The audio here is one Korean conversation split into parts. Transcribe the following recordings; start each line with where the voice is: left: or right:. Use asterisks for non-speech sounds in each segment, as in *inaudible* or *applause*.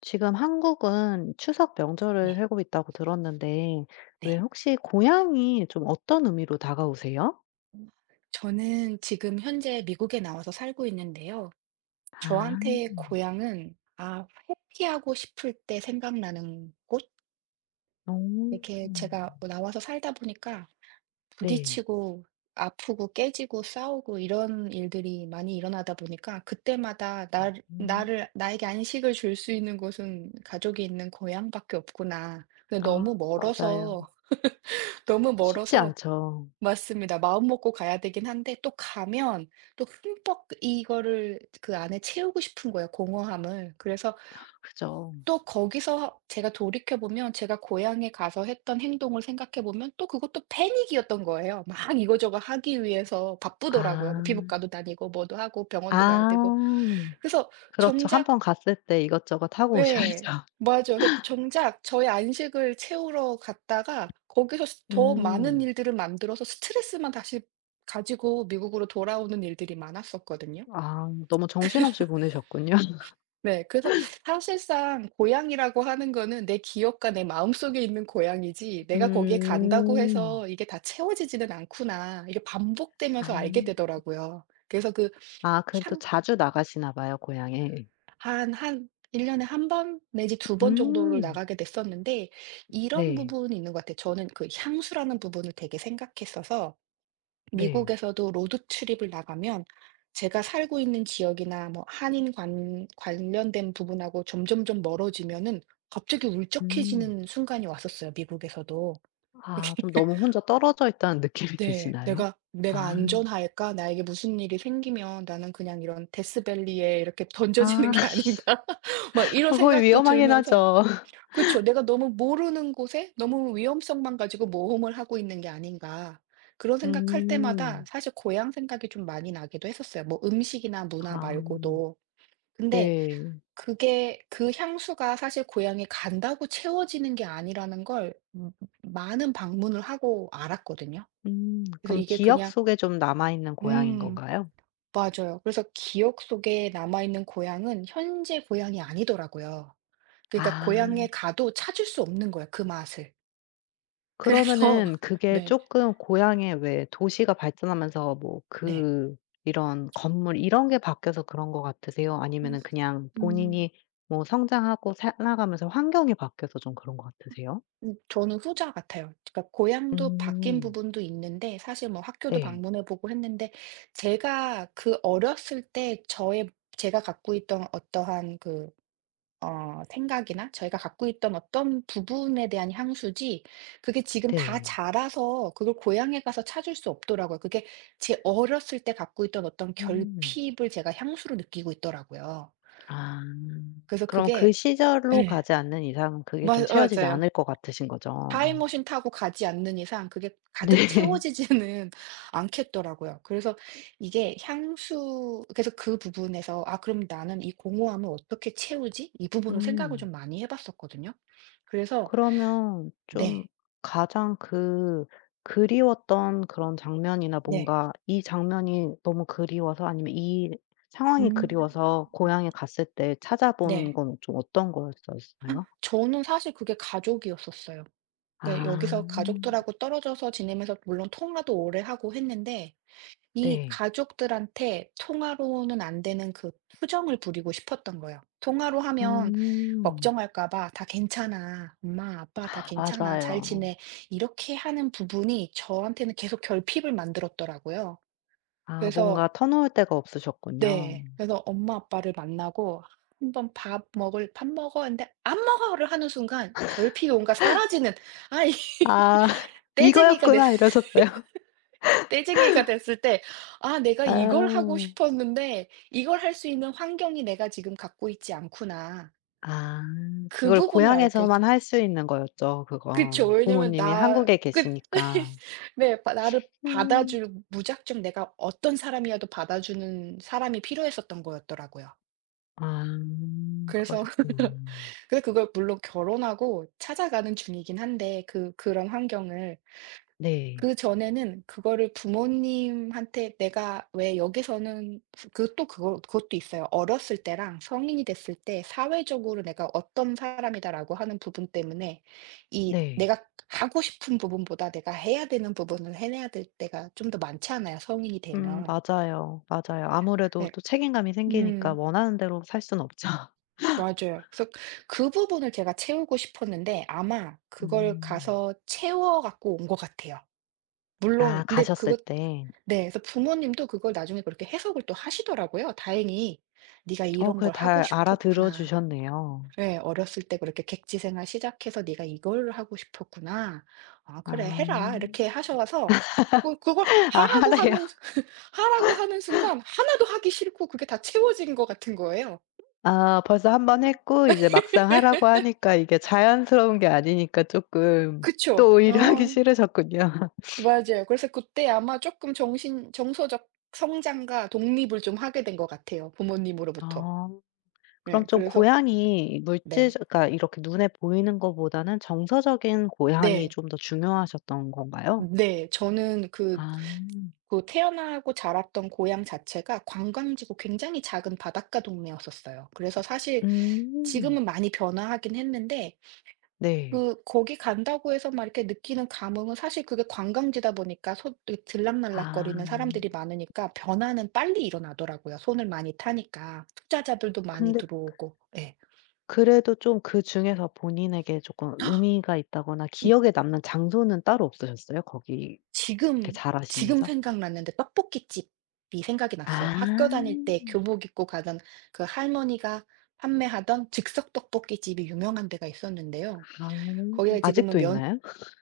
left: 지금 한국은 추석 명절을
right: 네.
left: 하고 있다고 들었는데 왜
right: 네.
left: 혹시 고향이 좀 어떤 의미로 다가오세요?
right: 저는 지금 현재 미국에 나와서 살고 있는데요.
left: 아.
right: 저한테 고향은 회피하고 싶을 때 생각나는 곳?
left: 오.
right: 이렇게 제가 나와서 살다 보니까
left: 네.
right: 부딪히고 아프고 깨지고 싸우고 이런 일들이 많이 일어나다 보니까 그때마다 나
left: 음.
right: 나를 나에게 안식을 줄 수 있는 곳은 가족이 있는 고향밖에 없구나. 근데 너무
left: 아 맞아요.
right: 멀어서 *laughs* 너무
left: 쉽지
right: 멀어서
left: 않죠.
right: 맞습니다. 마음먹고 가야 되긴 한데 또 가면 또 흠뻑 이거를 그 안에 채우고 싶은 거예요, 공허함을. 그래서
left: 그죠.
right: 또 거기서 제가 돌이켜 보면 제가 고향에 가서 했던 행동을 생각해 보면 또 그것도 패닉이었던 거예요. 막 이거저거 하기 위해서
left: 아.
right: 바쁘더라고요. 뭐 피부과도 다니고 뭐도 하고 병원도 가야 되고.
left: 아.
right: 그래서
left: 그렇죠. 한
right: 정작
left: 번 갔을 때 이것저것 하고
right: 네.
left: 오셔야죠.
right: 맞아요. 그래서 정작 저의 안식을 채우러 갔다가 거기서 스 더 많은
left: 음.
right: 일들을 만들어서 스트레스만 다시 가지고 미국으로 돌아오는 일들이 많았었거든요.
left: 아 너무 정신없이 보내셨군요. *laughs*
right: 네. 그래서 사실상 고향이라고 하는 거는 내 기억과 내 마음속에 있는 고향이지 내가 거기에 간다고
left: 음.
right: 해서 이게 다 채워지지는 않구나. 이게
left: 아.
right: 반복되면서 알게 되더라고요. 그래서 그
left: 아 그래도
right: 향
left: 자주 나가시나 봐요 고향에.
right: 한 한 1년 년에 한 번 내지 두 번 정도를
left: 음.
right: 나가게 됐었는데 이런
left: 네.
right: 부분이 있는 것 같아요. 저는 그 향수라는 부분을 되게 생각했어서
left: 네.
right: 미국에서도 로드 트립을 나가면 제가 살고 있는 지역이나 뭐 한인 관 관련된 부분하고 점점점 멀어지면은 갑자기
left: 음.
right: 울적해지는 순간이 왔었어요, 미국에서도.
left: 아 좀
right: *laughs*
left: 너무 혼자 떨어져 있다는 *laughs* 느낌이
right: 네.
left: 드시나요?
right: '내가
left: 아.
right: 안전할까? 나에게 무슨 일이 생기면 나는 그냥 이런 데스밸리에 이렇게 *laughs* 던져지는
left: 아. *laughs*
right: 게 아닌가?' *laughs* 막 이런
left: 어 거의
right: 생각도
left: 위험하긴
right: 들면서
left: 하죠. *laughs*
right: 그죠, '내가 너무 모르는 곳에 너무 위험성만 가지고 모험을 하고 있는 게 아닌가?' 그런 생각할 때마다
left: 음.
right: 사실 고향 생각이 좀 많이 나기도 했었어요, 뭐 음식이나 문화
left: 아.
right: 말고도. 근데
left: 네.
right: 그게 그 향수가 사실 고향에 간다고 채워지는 게 아니라는 걸 많은 방문을 하고 알았거든요.
left: 음.
right: 그래서
left: 그럼
right: 이게
left: 기억
right: 그냥
left: 속에 좀 남아 있는 고양이인
right: 음,
left: 건가요?
right: 맞아요. 그래서 기억 속에 남아있는 고향은 현재 고향이 아니더라고요. 그러니까 고향에
left: 아.
right: 가도 찾을 수 없는 거예요, 그 맛을. 그래서
left: 그러면은
right: *laughs*
left: 그게
right: 네,
left: 조금 고향에 왜 도시가 발전하면서 뭐
right: 네.
left: 그 이런 건물 이런 게 바뀌어서 그런 것 같으세요?
right: 음.
left: 아니면은 그냥
right: 음,
left: 본인이 뭐 성장하고 살아가면서 환경이 바뀌어서 좀 그런 것 같으세요?
right: 저는 후자 같아요. 그러니까 고향도 바뀐
left: 음.
right: 부분도 있는데 사실 뭐 학교도
left: 네.
right: 방문해 보고 했는데 제가 그 어렸을 때 저의 제가 갖고 있던 어떠한 그 생각이나 저희가 갖고 있던 어떤 부분에 대한 향수지, 그게 지금 다
left: 네.
right: 자라서 그걸 고향에 가서 찾을 수 없더라고요. 그게 제 어렸을 때 갖고 있던 어떤
left: 음.
right: 결핍을 제가 향수로 느끼고 있더라고요.
left: 아.
right: 그래서
left: 그럼 그
right: 그게
left: 시절로
right: 예.
left: 가지 않는 이상 그게 좀
right: 맞
left: 채워지지
right: 맞아요.
left: 않을 것 같으신 거죠?
right: 타임머신 타고 가지 않는 이상 그게 가득
left: 네.
right: 채워지지는 *laughs* 않겠더라고요. 그래서 이게 향수, 그래서 그 부분에서 '아 그럼 나는 이 공허함을 어떻게 채우지?' 이 부분을 생각을
left: 음.
right: 좀 많이 해 봤었거든요. 그래서
left: 그러면 좀
right: 네.
left: 가장 그 그리웠던 그런 장면이나
right: 네.
left: 뭔가 이 장면이 너무 그리워서 아니면 이 상황이
right: 음.
left: 그리워서 고향에 갔을 때 찾아본
right: 네.
left: 건 좀 어떤 거였었어요?
right: 저는 사실 그게 가족이었었어요. 그러니까
left: 아.
right: 여기서 가족들하고 떨어져서 지내면서 물론 통화도 오래 하고 했는데 이
left: 네.
right: 가족들한테 통화로는 안 되는 그 투정을 부리고 싶었던 거예요. 통화로 하면
left: 음.
right: 걱정할까 봐 "다 괜찮아. 엄마, 아빠 다 괜찮아. 잘
left: 맞아요.
right: 지내." 이렇게 하는 부분이 저한테는 계속 결핍을 만들었더라고요.
left: 아
right: 그래서
left: 뭔가 터놓을 데가 없으셨군요.
right: 네. 그래서 엄마 아빠를 만나고 한번 "밥 먹을 밥 먹어." 했는데 "안 먹어."를 하는 순간 결핍이 뭔가 사라지는 아 이 *laughs*
left: 아. *laughs*
right: 떼쟁이가 됐
left: 이거였구나 이러셨어요?
right: 떼쟁이가 됐을 때 '아 내가
left: 아.
right: 이걸 하고 싶었는데 이걸 할 수 있는 환경이 내가 지금 갖고 있지 않구나.'
left: 아.
right: 그
left: 그걸
right: 부분을 알게 돼
left: 고향에서만 할 수 있는 거였죠
right: 그쵸.
left: 그건.
right: 왜냐면
left: 부모님이
right: 나
left: 한국에
right: 그
left: 계시니까.
right: *laughs* 네. 바 나를
left: 음.
right: 받아줄, 무작정 내가 어떤 사람이어도 받아주는 사람이 필요했었던 거였더라고요.
left: 아
right: 그래서
left: 그러셨구나.
right: *laughs* 근데 그걸 물론 결혼하고 찾아가는 중이긴 한데 그 그런 환경을
left: 네.
right: 그전에는 그거를 부모님한테 내가 왜 여기서는 그 또 그거 그것도 있어요. 어렸을 때랑 성인이 됐을 때 사회적으로 '내가 어떤 사람이다.'라고 하는 부분 때문에 이
left: 네.
right: 내가 하고 싶은 부분보다 내가 해야 되는 부분을 해내야 될 때가 좀 더 많잖아요, 성인이 되면.
left: 맞아요, 맞아요. 아무래도
right: 네.
left: 또 책임감이 생기니까
right: 음.
left: 원하는 대로 살 수는 없죠. *laughs*
right: 맞아요. 그래서 그 부분을 제가 채우고 싶었는데 아마 그걸
left: 음.
right: 가서 채워 갖고 온 것 같아요. 물론
left: 아
right: 근데
left: 가셨을
right: 그것
left: 때.
right: 네. 그래서 부모님도 그걸 나중에 그렇게 해석을 또 하시더라고요. 다행히 "네가
left: 어
right: 이런
left: 그걸
right: 걸 하고
left: 잘 알아들어
right: 싶었구나.
left: 주셨네요.
right: 예. 어렸을 때 그렇게 객지 생활 시작해서 네가 이걸 하고 싶었구나. 아 그래 해라."
left: 아.
right: 이렇게 하셔서 그걸
left: 아 *laughs*
right: 하라고
left: 하래요?
right: 하는 *laughs* 하라고 하는 순간 하나도 하기 싫고 그게 다 채워진 것 같은 거예요.
left: 아 벌써 한번 했고 이제 막상 하라고 하니까 이게 자연스러운 게 아니니까 쪼끔 또
right: 그쵸?
left: 오히려 하기
right: 어.
left: 싫으셨군요. *laughs*
right: 맞아요. 그래서 그때 아마 조금 정신 정서적 성장과 독립을 좀 하게 된 것 같아요, 부모님으로부터.
left: 아. 그럼
right: 네.
left: 좀
right: 그래서
left: 고향이
right: 네.
left: 물질적 그러니까 이렇게 눈에 보이는 거보다는 정서적인 고향이
right: 네.
left: 좀 더 중요하셨던 건가요?
right: 네. 저는 그
left: 아.
right: 그 태어나고 자랐던 고향 자체가 관광지고 굉장히 작은 바닷가 동네였었어요. 그래서 사실
left: 음.
right: 지금은 많이 변화하긴 했는데
left: 네.
right: 그 거기 간다고 해서 막 이렇게 느끼는 감흥은 사실, 그게 관광지다 보니까 소 이렇게
left: 아.
right: 들락날락거리는 사람들이 많으니까 변화는 빨리 일어나더라고요. 손을 많이 타니까. 투자자들도 많이
left: 근데
right: 들어오고. 예.
left: 그래도 좀 그중에서 본인에게 조금 의미가 있다거나
right: 이
left: 기억에 남는 장소는 따로 없으셨어요? 거기 이렇게
right: 지금, 지금
left: 자라시면서?
right: 생각났는데 떡볶이집이 생각이 났어요.
left: 아.
right: 학교 다닐 때 교복 입고 가던 그 할머니가 판매하던 즉석 떡볶이집이 유명한 데가 있었는데요.
left: 아.
right: 거기가 지금은
left: 아직도
right: 면
left: 있나요?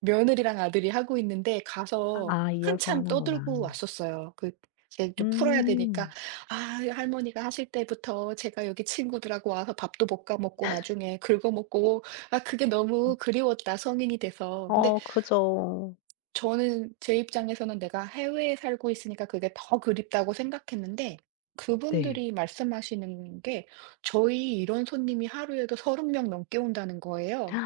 right: 며느리랑 아들이 하고 있는데, 가서
left: 아 이어서
right: 한참
left: 하는구나.
right: 떠들고 왔었어요. 그제좀 풀어야 되니까
left: 음.
right: "아 할머니가 하실 때부터 제가 여기 친구들하고 와서 밥도 볶아 먹고 나중에 긁어 먹고 아 그게 너무
left: 음.
right: 그리웠다 성인이 돼서." 근데
left: 어 그죠.
right: 저는 제 입장에서는 내가 해외에 살고 있으니까 그게 더 그립다고 생각했는데
left: 네.
right: 그분들이 말씀하시는 게 저희 이런 손님이 하루에도 30명 넘게 온다는 거예요.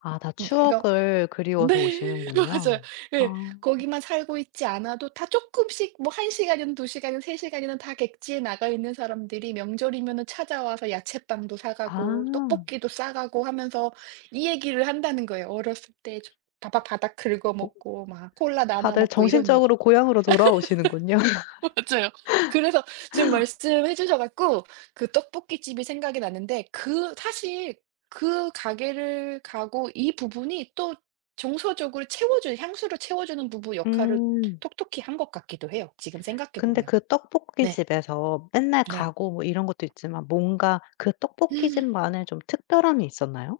left: 아 다
right: 그러니까
left: 추억을 그리워서
right: 네. *laughs*
left: 오시는군요.
right: 맞아요. 예.
left: 아.
right: 거기만 살고 있지 않아도 다 조금씩뭐 1시간 시간이든 2시간 시간이든 3시간 시간이든 다 객지에 나가 있는 사람들이 명절이면은 찾아와서 야채빵도 사 가고
left: 아.
right: 떡볶이도 싸 가고 하면서 이 얘기를 한다는 거예요. 어렸을 때 바바 바닥 긁어
left: 고
right: 먹고 막 콜라 남아
left: 다들
right: 먹고 이런 얘기.
left: 정신적으로 고향으로 돌아오시는군요. *laughs*
right: *laughs* 맞아요. 그래서 지금 말씀해 주셔 갖고 그 떡볶이집이 생각이 났는데, 그 사실 그 가게를 가고 이 부분이 또 정서적으로 채워주는 향수를 채워주는 부분 역할을
left: 음.
right: 톡톡히 한 것 같기도 해요, 지금 생각해
left: 근데
right: 보면.
left: 그
right: 네.
left: 떡볶이집에서 맨날
right: 네.
left: 가고 뭐 이런 것도 있지만 뭔가 그 떡볶이집만의 좀 특별함이 있었나요?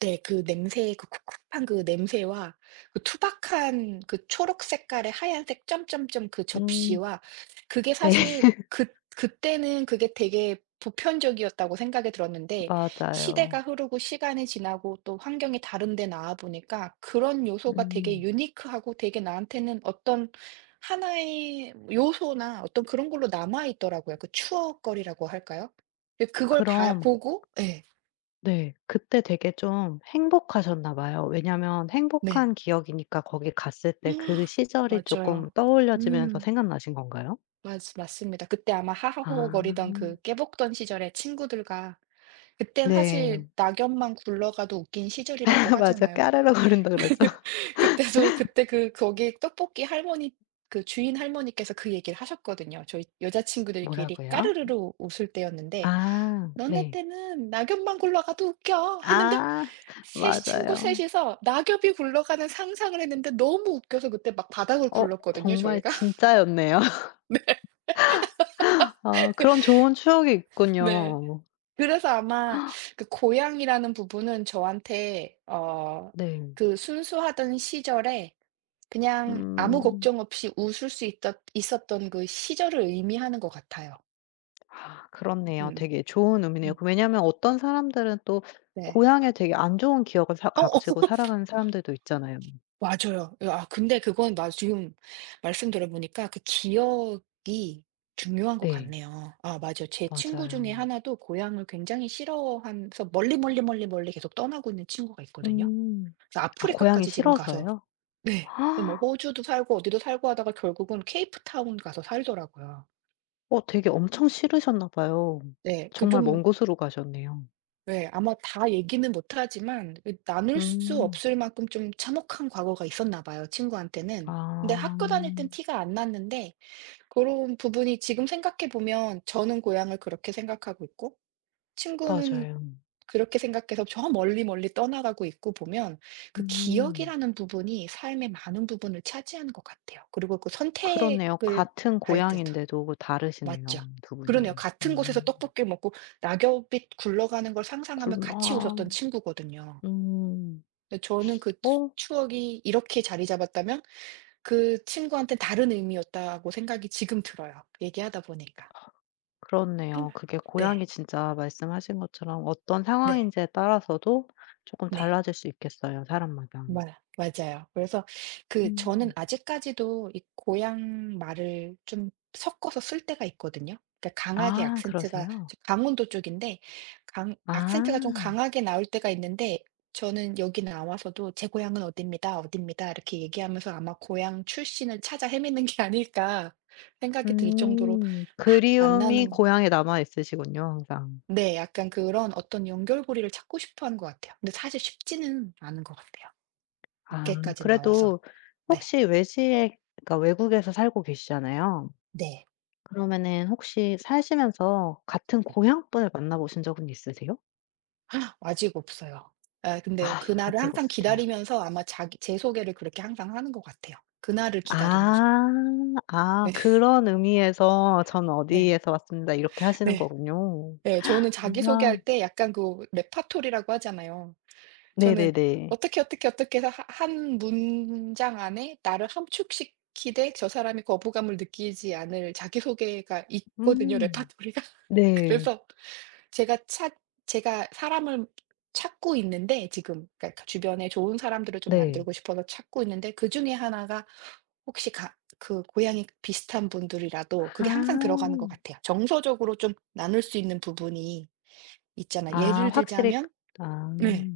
right: 네. 그 냄새 그 쿡쿡한 그 냄새와 그 투박한 그 초록 색깔의 하얀색 점점점 그
left: 음.
right: 접시와 그게
left: 네.
right: 사실 그 그때는 그게 되게 보편적이었다고 생각이 들었는데
left: 맞아요.
right: 시대가 흐르고 시간이 지나고 또 환경이 다른 데 나와 보니까 그런 요소가 되게
left: 음.
right: 유니크하고 되게 나한테는 어떤 하나의 요소나 어떤 그런 걸로 남아 있더라고요. 그 추억거리라고 할까요? 근데 그걸 봐
left: 그럼
right: 보고 예.
left: 네. 그때 되게 좀 행복하셨나 봐요. 왜냐면
right: 네.
left: 행복한 기억이니까 거기 갔을 때 그
right: 아
left: 시절이 쪼끔
right: 맞아요.
left: 떠올려지면서
right: 음.
left: 생각나신 건가요?
right: 맞 맞습니다. 그때 아마
left: 아.
right: 하하호호거리던 그 깨복던 시절에 친구들과 그땐
left: 네.
right: 사실 낙엽만 굴러가도 웃긴
left: *laughs*
right: 시절이라고
left: 아 맞아.
right: 하잖아요.
left: 까르르 거린다 그러죠.
right: *laughs* 그때도 그때 그 거기 떡볶이 할머니 그 주인 할머니께서 그 얘기를 하셨거든요. 저희 여자친구들끼리
left: 뭐라고요?
right: 까르르르 웃을 때였는데
left: 아
right: "너네
left: 네.
right: 때는 낙엽만 굴러가도 웃겨." 했는데
left: 아
right: 셋 친구 셋
left: 맞아요.
right: 이서 낙엽이 굴러가는 상상을 했는데 너무 웃겨서 그때 막 바닥을
left: 어
right: 굴렀거든요,
left: 정말
right: 저희가.
left: 진짜였네요. *laughs* 아 그런 좋은 추억이
right: 네.
left: 있군요.
right: 그래서 아마 그 고향이라는 부분은 저한테
left: 네.
right: 그 순수하던 시절에 그냥 아무
left: 음.
right: 걱정 없이 웃을 수 있던 있었던 그 시절을 의미하는 것 같아요.
left: 아 그렇네요.
right: 음.
left: 되게 좋은 의미네요.
right: 음.
left: 그 왜냐하면 어떤 사람들은 또
right: 네.
left: 고향에 되게 안 좋은 기억을 사
right: 어 어
left: 가지고 살아가는 사람들도 있잖아요.
right: 맞아요. 예 근데 그건 나 지금 말씀 들어 보니까 그 기억이 중요한 것
left: 네.
right: 같네요. 아 맞아요. 제 친구 중에
left: 맞아요.
right: 하나도 고향을 굉장히 싫어하면서 멀리, 멀리, 멀리, 멀리 계속 떠나고 있는 친구가 있거든요.
left: 음.
right: 그래서
left: 아 고향이
right: 아프리카까지 지금 가서
left: 싫어서요? *gasps*
right: 네. 그 뭐
left: 아,
right: 호주도 살고 어디도 살고 하다가 결국은 케이프타운 가서 살더라고요.
left: 어 되게 엄청 싫으셨나 봐요.
right: 네. 그
left: 정말
right: 좀
left: 먼 곳으로 가셨네요.
right: 네, 아마 다 얘기는 못 하지만 그 나눌 수
left: 음.
right: 없을 만큼 좀 참혹한 과거가 있었나 봐요, 친구한테는. 근데
left: 아.
right: 학교 다닐 땐 티가 안 났는데 고런 부분이 지금 생각해 보면, 저는 고향을 그렇게 생각하고 있고 친구는
left: 맞아요.
right: 그렇게 생각해서 저 멀리 멀리 떠나가고 있고 보면 그
left: 음.
right: 기억이라는 부분이 삶의 많은 부분을 차지하는 것 같아요, 그리고 그
left: 그렇네요.
right: 선택을
left: 같은
right: 할 때도.
left: 고향인데도
right: 맞죠.
left: 다르시네요, 두
right: 그러네요.
left: 분이.
right: 같은 곳에서
left: 음.
right: 떡볶이를 먹고 낙엽이 굴러가는 걸 상상하며 같이 웃었던
left: 굴러
right: 친구거든요.
left: 음.
right: 근데 저는 그 추
left: 어
right: 추억이 이렇게 자리 잡았다면 그 친구한테 다른 의미였다고 생각이 지금 들어요, 얘기하다 보니까. 음.
left: 그렇네요. 그게 고향이
right: 네.
left: 진짜 말씀하신 것처럼 어떤
right: 네.
left: 상황인지에 따라서도 조금
right: 네.
left: 달라질 수 있겠어요, 사람마다.
right: 맞아. 맞아요. 그래서 그 저는
left: 음.
right: 아직까지도 이 고향 말을 좀 섞어서 쓸 때가 있거든요. 그러니까 강하게
left: 아
right: 악센트가
left: 그러세요?
right: 저 강원도 쪽인데 강 악센트가 좀
left: 아.
right: 강하게 나올 때가 있는데 저는 여기 나와서도 "제 고향은 어디입니다. 어디입니다." 이렇게 얘기하면서 아마 고향 출신을 찾아 헤매는 게 아닐까 생각이 들 정도로
left: 음.
right: 막
left: 그리움이
right: 만나는
left: 고향에 남아 있으시군요, 항상.
right: 네, 약간 그런 어떤 연결고리를 찾고 싶어 하는 것 같아요. 근데 사실 쉽지는 않은 것 같아요.
left: 아
right: 늦게까지 나와서.
left: 그래도
right: 네.
left: 혹시 외지에 그러니까 외국에서 살고 계시잖아요.
right: 네.
left: 그러면은 혹시 사시면서 같은
right: 네.
left: 고향 분을 만나 보신 적은 있으세요?
right: 아직 없어요. 예 근데
left: 아
right: 그날을
left: 아직
right: 항상
left: 없으세요.
right: 기다리면서 아마 자기 제 소개를 그렇게 항상 하는 것 같아요. 그날을 기다리면서.
left: 아. 아
right: 네.
left: 그런 의미에서 "전
right: 네.
left: 어디에서 왔습니다." 이렇게 하시는
right: 네.
left: 거군요.
right: 예 저는
left: 아.
right: 자기소개할 때 약간 그 레파토리라고 하잖아요. 저는
left: 네네네.
right: 어떻게, 어떻게, 어떻게 해서 하 한 문장 안에 나를 함축시키되 저 사람이 거부감을 느끼지 않을 자기소개가 있거든요,
left: 음.
right: 레퍼토리가. *laughs*
left: 네.
right: 그래서 제가 찾 제가 사람을 찾고 있는데 지금, 그러니까 주변에 좋은 사람들을 좀
left: 네.
right: 만들고 싶어서 찾고 있는데 그중에 하나가 혹시 가 그 고향이 비슷한 분들이라도
left: 아.
right: 그게 항상 들어가는 것 같아요. 정서적으로 좀 나눌 수 있는 부분이 있잖아요.
left: 아
right: 예를
left: 확실히 그
right: 들자면
left: 아.
right: 네.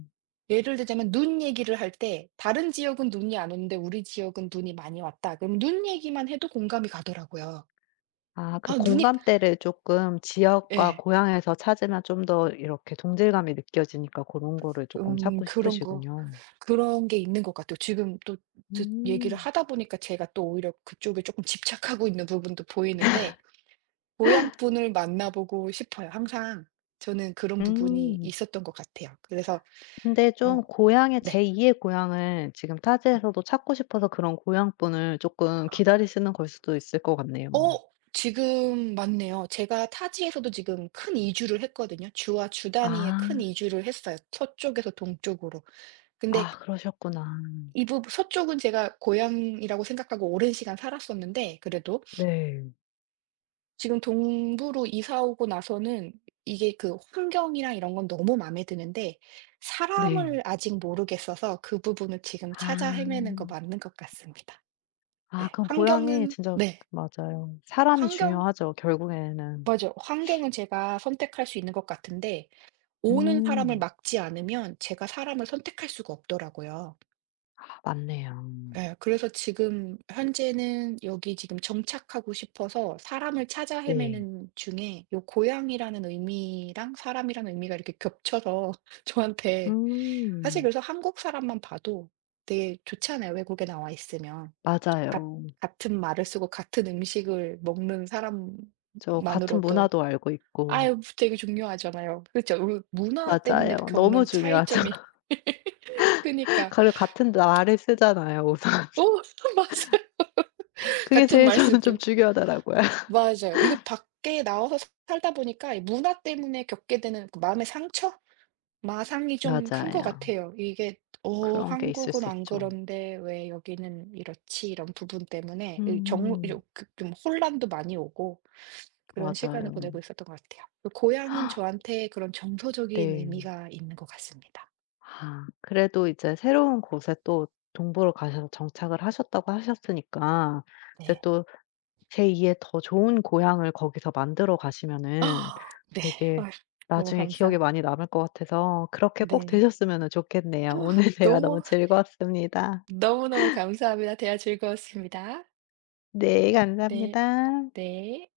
right: 예를 들자면 눈 얘기를 할 때 "다른 지역은 눈이 안 오는데 우리 지역은 눈이 많이 왔다." 그럼 눈 얘기만 해도 공감이 가더라고요.
left: 아 그
right: 아 눈이
left: 공감대를 쪼끔 지역과
right: 예.
left: 고향에서 찾으면 좀 더 이렇게 동질감이 느껴지니까 고런 거를 쪼끔 찾고
right: 그런 거
left: 싶으시군요.
right: 그런 게 있는 것 같아요. 지금 또 듣 얘기를
left: 음.
right: 하다 보니까 제가 또 오히려 그쪽에 쪼끔 집착하고 있는 부분도 보이는데 고향 분을 만나보고 싶어요. 항상 저는 그런 부분이
left: 음.
right: 있었던 것 같아요. 그래서
left: 근데
right: 어
left: 좀 고향의
right: 네.
left: 제2의 고향을 지금 타지에서도 찾고 싶어서 그런 고향분을 쪼끔 기다리시는 걸 수도 있을 것 같네요.
right: 어 지금 맞네요. 제가 타지에서도 지금 큰 이주를 했거든요. 주와 주 단위의
left: 아.
right: 큰 이주를 했어요, 서쪽에서 동쪽으로. 근데
left: 아 그러셨구나.
right: 이 부분 서쪽은 제가 고향이라고 생각하고 오랜 시간 살았었는데 그래도
left: 네.
right: 지금 동부로 이사 오고 나서는 이게 그 환경이랑 이런 건 너무 마음에 드는데
left: 네.
right: 사람을 아직 모르겠어서 그 부분을 지금
left: 아.
right: 찾아 헤매는 거 맞는 것 같습니다.
left: 아
right: 네.
left: 그럼 고향이
right: 환경은
left: 진짜
right: 네.
left: 맞아요. 사람이
right: 환경
left: 중요하죠 결국에는.
right: 맞아요. 환경은 제가 선택할 수 있는 것 같은데 오는 사람을
left: 음.
right: 막지 않으면 제가 사람을 선택할 수가 없더라고요.
left: 아 맞네요.
right: 예. 그래서 지금 현재는 여기 지금 정착하고 싶어서 사람을 찾아
left: 네.
right: 헤매는 중에 요 고향이라는 의미랑 사람이라는 의미가 이렇게 겹쳐서 *laughs* 저한테 사실
left: 음.
right: 그래서 한국 사람만 봐도 되게 좋잖아요, 외국에 나와 있으면. 같
left: 맞아요.
right: 같은 말을 쓰고 같은 음식을 먹는
left: 저 같은
right: 사람만으로도
left: 문화도 알고 있고.
right: 아유 되게 중요하잖아요. 그렇죠. 우 문화 때문에
left: 맞아요. 너무
right: 겪는
left: 중요하죠.
right: 차이점이
left: *laughs*
right: 그니까.
left: 그리고 같은 말을 쓰잖아요 우선.
right: 오 *laughs* 맞아요.
left: 그게
right: 같은
left: 제일
right: 말
left: 저는 좀
right: 쓰고.
left: 중요하더라고요. *laughs*
right: 맞아요. 이게 밖에 나와서 살다 보니까 이 문화 때문에 겪게 되는 그 마음의 상처? 마상이 좀 큰 것
left: 맞아요.
right: 같아요. 이게 '어
left: 그런 게 있을
right: 한국은
left: 수
right: 안
left: 있죠.
right: 그런데 왜 여기는 이렇지?' 이런 부분 때문에 이 정
left: 음
right: 요 그좀 혼란도 많이 오고 그런 시간을 보내고
left: 맞아요.
right: 있었던 것 같아요. 그 고향은 저한테 그런 정서적인
left: 네.
right: 의미가 있는 것 같습니다.
left: 아 그래도 이제 새로운 곳에 또 동부로 가셔서 정착을 하셨다고 하셨으니까 이제
right: 네.
left: 또 제2의 더 좋은 고향을 거기서 만들어 가시면은
right: 아, 네.
left: 되게
right: 어휴 너무
left: 나중에 기억에
right: 감사
left: 많이 남을 것 같아서 그렇게 꼭
right: 네.
left: 되셨으면은 좋겠네요. 오늘 대화 너무
right: 너무
left: 즐거웠습니다.
right: 너무너무 감사합니다. 대화 즐거웠습니다.
left: 네
right: 네.
left: 감사합니다.
right: 네.